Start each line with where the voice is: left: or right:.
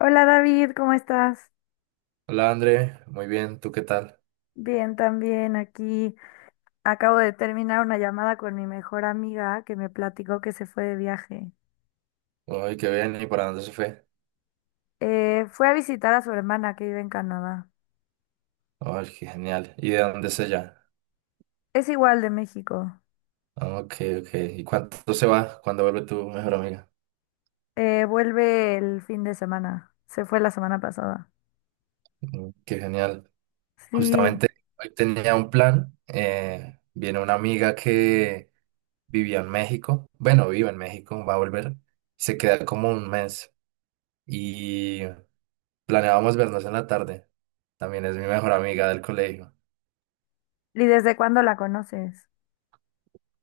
left: Hola David, ¿cómo estás?
right: Hola André, muy bien, ¿tú qué tal?
left: Bien, también aquí. Acabo de terminar una llamada con mi mejor amiga que me platicó que se fue de viaje.
right: Ay, qué bien, ¿y para dónde se fue?
left: Fue a visitar a su hermana que vive en Canadá.
right: Ay, qué genial, ¿y de dónde es ella?
left: Es igual de México.
right: Ah, ok, ok, ¿y cuánto se va? ¿Cuándo vuelve tu mejor amiga?
left: Vuelve el fin de semana. Se fue la semana pasada.
right: Mm, qué genial.
left: Sí.
right: Justamente hoy tenía un plan, viene una amiga que vivía en México, bueno, vive en México, va a volver, se queda como un mes y planeábamos vernos en la tarde, también es mi mejor amiga del colegio.
left: ¿Y desde cuándo la conoces?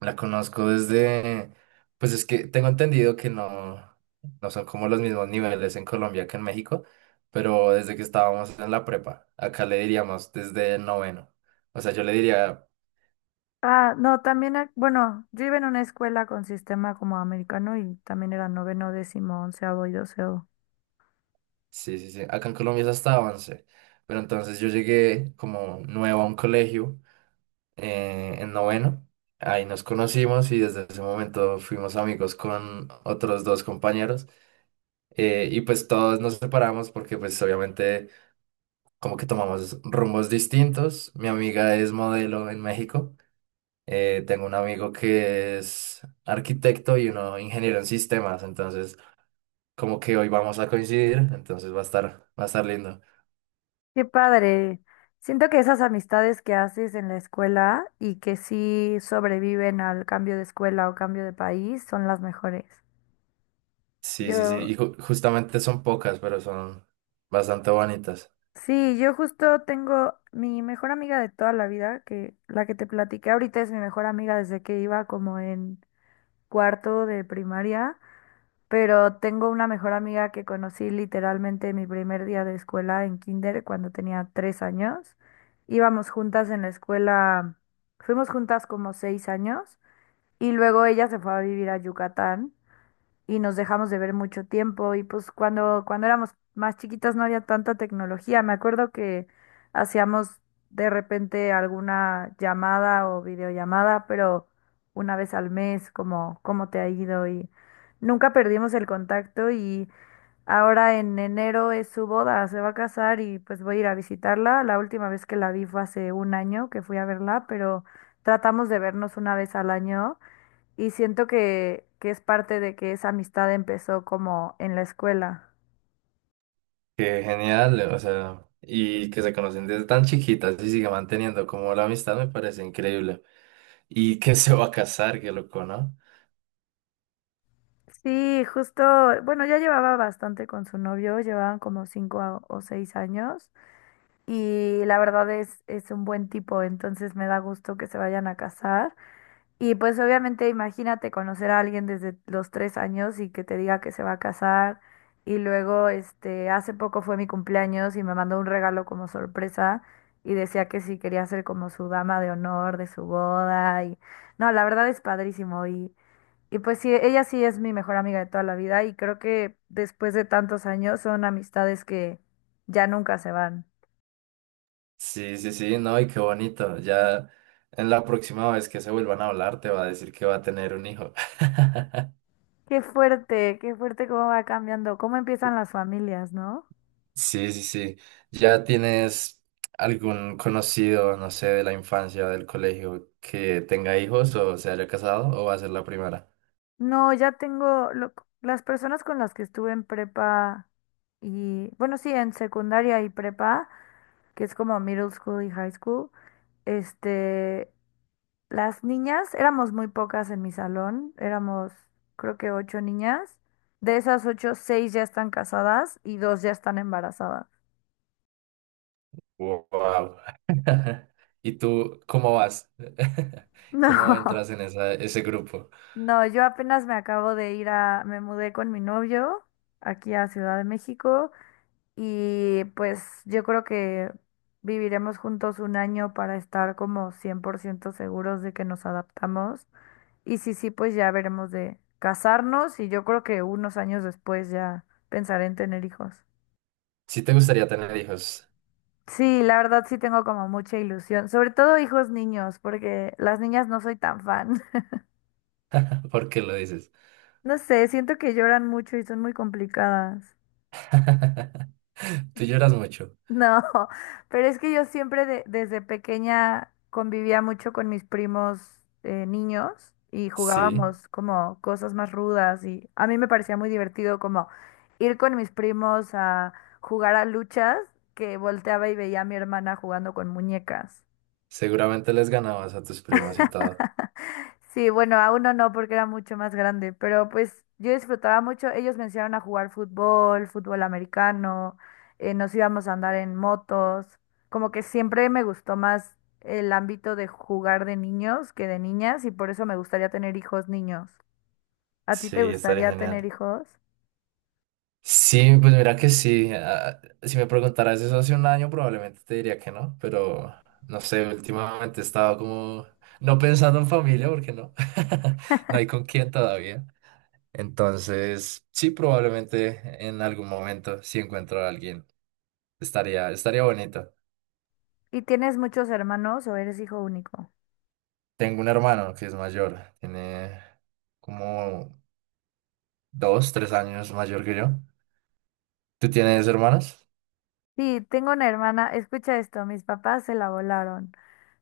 right: La conozco desde, pues es que tengo entendido que no, no son como los mismos niveles en Colombia que en México, pero desde que estábamos en la prepa, acá le diríamos desde el noveno. O sea, yo le diría,
left: Ah, no, también, bueno, yo iba en una escuela con sistema como americano y también era noveno, décimo, onceavo y doceavo.
right: sí, sí, sí, acá en Colombia es hasta 11, pero entonces yo llegué como nuevo a un colegio en noveno, ahí nos conocimos y desde ese momento fuimos amigos con otros dos compañeros y pues todos nos separamos porque pues obviamente como que tomamos rumbos distintos. Mi amiga es modelo en México. Tengo un amigo que es arquitecto y uno ingeniero en sistemas. Entonces, como que hoy vamos a coincidir. Entonces va a estar lindo.
left: Qué padre. Siento que esas amistades que haces en la escuela y que sí sobreviven al cambio de escuela o cambio de país son las mejores.
right: Sí, sí, sí.
left: Yo,
right: Y justamente son pocas, pero son bastante bonitas.
left: sí, yo justo tengo mi mejor amiga de toda la vida, que la que te platiqué ahorita es mi mejor amiga desde que iba como en cuarto de primaria. Pero tengo una mejor amiga que conocí literalmente mi primer día de escuela en kinder cuando tenía 3 años. Íbamos juntas en la escuela, fuimos juntas como 6 años y luego ella se fue a vivir a Yucatán y nos dejamos de ver mucho tiempo y pues cuando éramos más chiquitas no había tanta tecnología. Me acuerdo que hacíamos de repente alguna llamada o videollamada, pero una vez al mes, como cómo te ha ido y nunca perdimos el contacto y ahora en enero es su boda, se va a casar y pues voy a ir a visitarla. La última vez que la vi fue hace un año que fui a verla, pero tratamos de vernos una vez al año. Y siento que es parte de que esa amistad empezó como en la escuela.
right: Qué genial, o sea, y que se conocen desde tan chiquitas y sigue manteniendo como la amistad me parece increíble. Y que se va a casar, qué loco, ¿no?
left: Sí, justo, bueno, ya llevaba bastante con su novio, llevaban como cinco o seis años y la verdad es un buen tipo, entonces me da gusto que se vayan a casar. Y pues obviamente imagínate conocer a alguien desde los 3 años y que te diga que se va a casar. Y luego, este, hace poco fue mi cumpleaños y me mandó un regalo como sorpresa y decía que sí quería ser como su dama de honor de su boda. Y no, la verdad es padrísimo. Y pues sí, ella sí es mi mejor amiga de toda la vida y creo que después de tantos años son amistades que ya nunca se van.
right: Sí, sí, sí, no, y qué bonito. Ya en la próxima vez que se vuelvan a hablar, te va a decir que va a tener un hijo.
left: Qué fuerte cómo va cambiando, cómo empiezan las familias, ¿no?
right: Sí, sí, sí. ¿Ya tienes algún conocido, no sé, de la infancia, del colegio, que tenga hijos o se haya casado o va a ser la primera?
left: No, ya tengo las personas con las que estuve en prepa y, bueno, sí, en secundaria y prepa, que es como middle school y high school, este, las niñas, éramos muy pocas en mi salón, éramos creo que ocho niñas. De esas ocho, seis ya están casadas y dos ya están embarazadas.
right: Wow. ¿Y tú cómo vas? ¿Cómo
left: No,
right: entras en ese grupo?
left: no, yo apenas me acabo de ir a, me mudé con mi novio aquí a Ciudad de México. Y pues yo creo que viviremos juntos un año para estar como 100% seguros de que nos adaptamos. Y sí, sí, pues ya veremos de casarnos y yo creo que unos años después ya pensaré en tener hijos.
right: Si te gustaría tener hijos,
left: Sí, la verdad sí tengo como mucha ilusión, sobre todo hijos niños, porque las niñas no soy tan fan.
right: ¿por qué lo dices?
left: No sé, siento que lloran mucho y son muy complicadas.
right: Tú lloras mucho.
left: No, pero es que yo siempre desde pequeña convivía mucho con mis primos niños y
right: Sí.
left: jugábamos como cosas más rudas y a mí me parecía muy divertido como ir con mis primos a jugar a luchas que volteaba y veía a mi hermana jugando con muñecas.
right: Seguramente les ganabas a tus primas y todo.
left: Sí, bueno, a uno no porque era mucho más grande, pero pues yo disfrutaba mucho. Ellos me enseñaron a jugar fútbol, fútbol americano, nos íbamos a andar en motos. Como que siempre me gustó más el ámbito de jugar de niños que de niñas y por eso me gustaría tener hijos niños. ¿A ti te
right: Sí, estaría
left: gustaría tener
right: genial.
left: hijos?
right: Sí, pues mira que sí. Ah, si me preguntaras eso hace un año, probablemente te diría que no, pero no sé, últimamente he estado como no pensando en familia porque no, no hay con quién todavía. Entonces, sí, probablemente en algún momento, si encuentro a alguien, estaría bonito.
left: ¿Y tienes muchos hermanos o eres hijo único?
right: Tengo un hermano que es mayor, tiene como 2, 3 años mayor que yo. ¿Tú tienes hermanos?
left: Sí, tengo una hermana, escucha esto, mis papás se la volaron.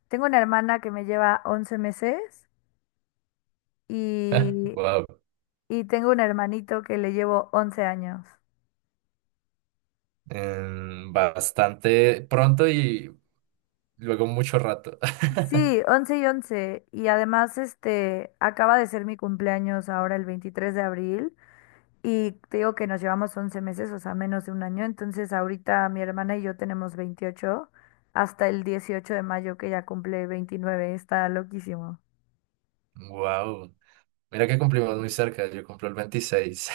left: Tengo una hermana que me lleva 11 meses. Y
right: Wow.
left: y tengo un hermanito que le llevo 11 años.
right: Bastante pronto y luego mucho rato.
left: Sí, 11 y once. Y además, este, acaba de ser mi cumpleaños ahora el 23 de abril. Y te digo que nos llevamos 11 meses, o sea, menos de un año. Entonces, ahorita mi hermana y yo tenemos 28 hasta el 18 de mayo, que ya cumple 29. Está loquísimo.
right: Wow. Mira que cumplimos muy cerca. Yo cumplo el 26.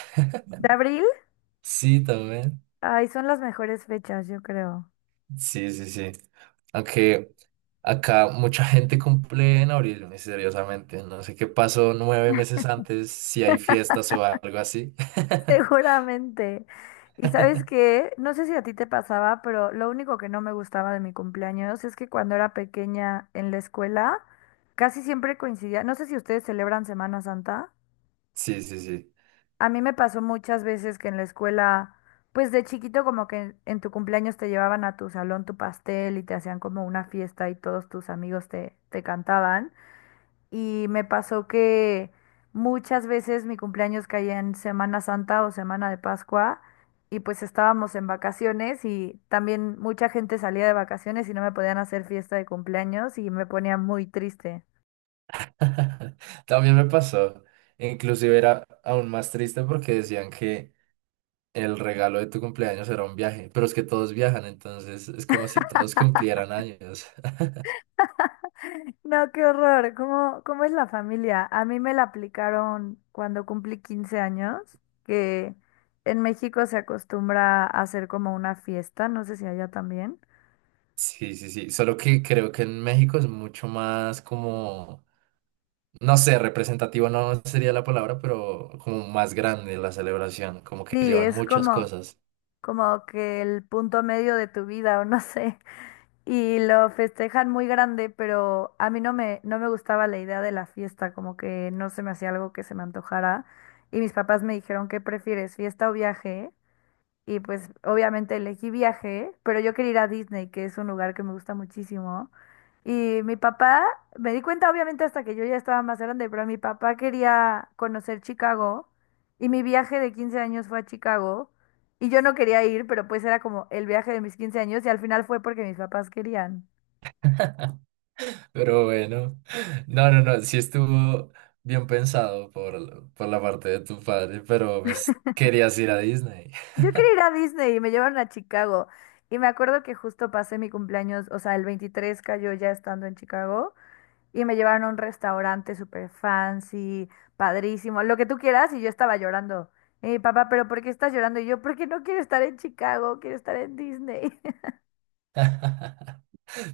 left: ¿De abril?
right: Sí, también.
left: Ay, son las mejores fechas, yo creo.
right: Sí, sí, sí. Aunque acá mucha gente cumple en abril, misteriosamente. No sé qué pasó 9 meses antes, si hay fiestas o algo así.
left: Seguramente. Y sabes qué, no sé si a ti te pasaba, pero lo único que no me gustaba de mi cumpleaños es que cuando era pequeña en la escuela, casi siempre coincidía, no sé si ustedes celebran Semana Santa,
right: Sí, sí, sí.
left: a mí me pasó muchas veces que en la escuela, pues de chiquito como que en tu cumpleaños te llevaban a tu salón tu pastel y te hacían como una fiesta y todos tus amigos te cantaban. Y me pasó que muchas veces mi cumpleaños caía en Semana Santa o Semana de Pascua y pues estábamos en vacaciones y también mucha gente salía de vacaciones y no me podían hacer fiesta de cumpleaños y me ponía muy triste.
right: También me pasó. Inclusive era aún más triste porque decían que el regalo de tu cumpleaños era un viaje, pero es que todos viajan, entonces es como si todos cumplieran años.
left: No, qué horror. ¿Cómo es la familia? A mí me la aplicaron cuando cumplí 15 años, que en México se acostumbra a hacer como una fiesta, no sé si allá también.
right: Sí, sí, sí, solo que creo que en México es mucho más como, no sé, representativo no sería la palabra, pero como más grande la celebración, como que
left: Sí,
right: llevan
left: es
right: muchas
left: como...
right: cosas.
left: como que el punto medio de tu vida o no sé, y lo festejan muy grande, pero a mí no me gustaba la idea de la fiesta, como que no se me hacía algo que se me antojara, y mis papás me dijeron, ¿qué prefieres, fiesta o viaje? Y pues obviamente elegí viaje, pero yo quería ir a Disney, que es un lugar que me gusta muchísimo. Y mi papá, me di cuenta obviamente hasta que yo ya estaba más grande, pero mi papá quería conocer Chicago y mi viaje de 15 años fue a Chicago y yo no quería ir, pero pues era como el viaje de mis 15 años y al final fue porque mis papás querían.
right: Pero bueno, no, no, no, sí estuvo bien pensado por la parte de tu padre, pero pues querías ir a Disney.
left: Yo quería ir a Disney y me llevaron a Chicago y me acuerdo que justo pasé mi cumpleaños, o sea, el 23 cayó ya estando en Chicago. Y me llevaron a un restaurante súper fancy, padrísimo, lo que tú quieras, y yo estaba llorando. Y mi papá, ¿pero por qué estás llorando? Y yo, porque no quiero estar en Chicago, quiero estar en Disney.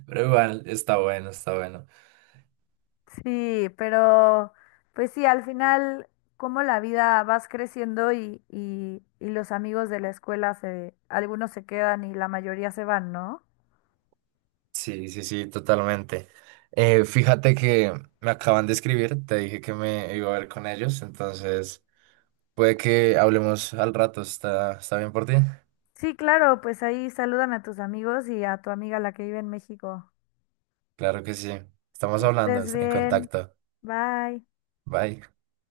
right: Pero igual, está bueno, está bueno.
left: Sí, pero pues sí, al final, como la vida vas creciendo y los amigos de la escuela algunos se quedan y la mayoría se van, ¿no?
right: Sí, sí, sí, totalmente. Fíjate que me acaban de escribir, te dije que me iba a ver con ellos, entonces puede que hablemos al rato, está bien por ti?
left: Sí, claro, pues ahí saludan a tus amigos y a tu amiga la que vive en México.
right: Claro que sí, estamos
left: Que
right: hablando,
left: estés
right: en
left: bien.
right: contacto.
left: Bye.
right: Bye.